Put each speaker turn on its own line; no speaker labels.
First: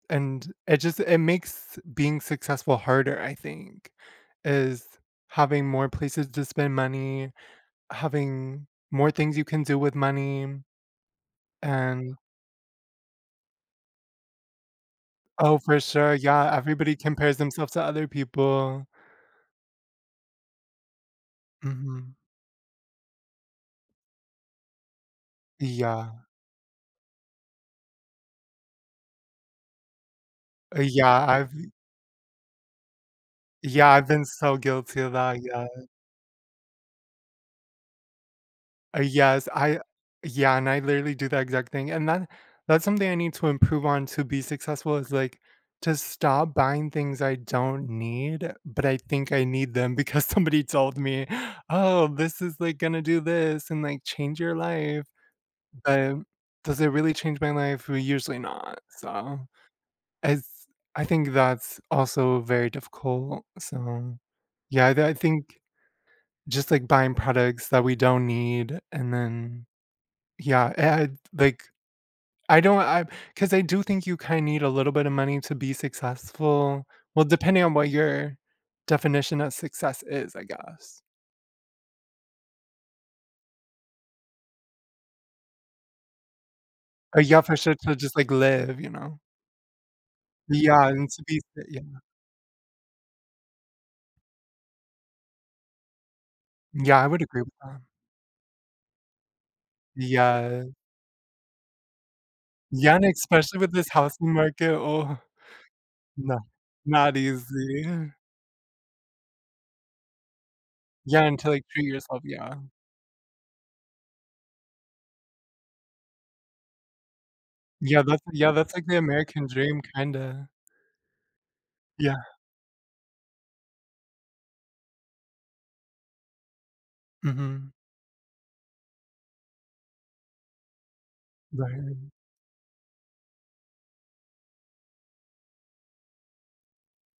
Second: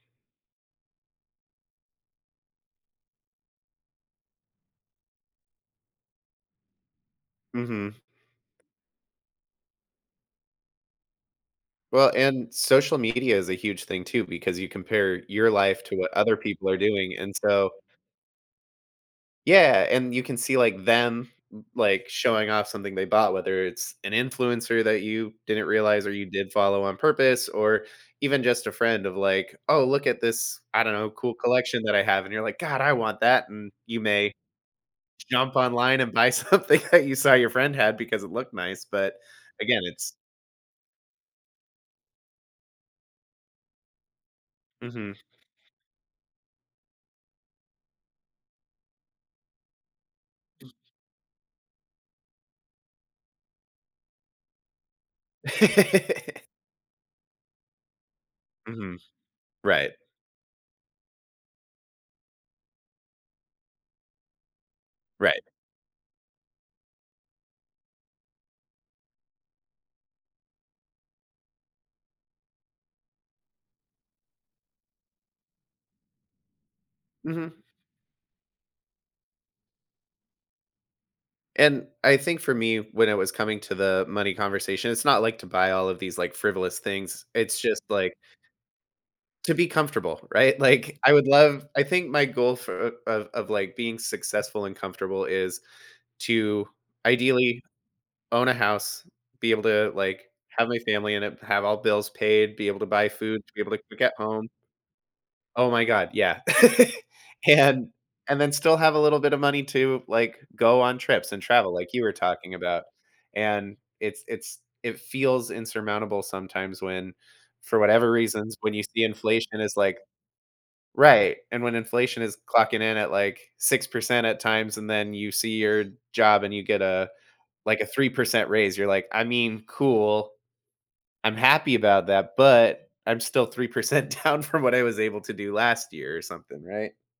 And it just it makes being successful harder, I think, is having more places to spend money,
Mhm.
having more things you can do with money,
Well
and
and social media is a huge thing too because you compare your
Oh, for
life to
sure,
what other
yeah
people are
everybody
doing, and
compares
so
themselves to other people.
Yeah, and you can see, like, them, l like,
Mhm.
showing off something they bought, whether it's an influencer that you didn't realize or
Yeah.
you did follow on purpose or even just a friend of, like, "Oh, look at this,"
Uh,
I don't know,
yeah,
cool
I've
collection that I have," and you're like, "God, I want that," and
Yeah,
you
I've been
may
so guilty about that,
jump
yeah.
online and buy something that you saw your friend had because it looked nice,
Uh,
but,
yes, I
again, it's
yeah and I literally do the exact thing, and then that's something I need to improve on to be successful is,
Mhm.
like, to stop buying things I don't need, but I think I need them because somebody told me, "Oh, this is, like, gonna do this and, like, change your life," but does it really change my life? Well, usually not,
Mhm,
so
right.
as I think that's also very difficult, so, yeah, th I I
Right.
think just like, buying products that we don't need and then yeah, and, like, I don't I 'cause I do think you kinda need a little bit of money to be successful well,
Mhm.
depending on what your definition of success is, I guess.
And I think for me, when I was coming to the money conversation, it's not like to buy all of these, like, frivolous
Uh,
things.
yeah, for
It's
sure
just,
to
like
just like live, you know.
to be comfortable, right?
Yeah,
Like,
and
I
to
would
be
love
fit
I
yeah.
think my goal for of of, like, being successful and comfortable is to
Yeah, I would agree with
ideally
that.
own a house, be able to, like,
Yeah.
have my family and have all bills paid, be able to
Yeah, and
buy food,
especially
be able
with
to
this
cook at
housing
home.
market, oh
Oh my god, yeah,
no not
and
easy.
and then still have a little bit of money to, like, go on
Yeah,
trips and
until, like,
travel
treat
like you were
yourself,
talking
yeah.
about, and it's it's it feels insurmountable sometimes when, for
Yeah,
whatever
that's yeah,
reasons, when
that's,
you
like, the
see
American
inflation is
dream
like
kinda.
right, and when
Yeah.
inflation is clocking in at, like, 6% at times and then you see your job and you get a,
Mhm.
like, a 3% raise, you're like, "I mean, cool, I'm happy about
Right.
that, but I'm still 3% down from what I was able to do last year," or something, right?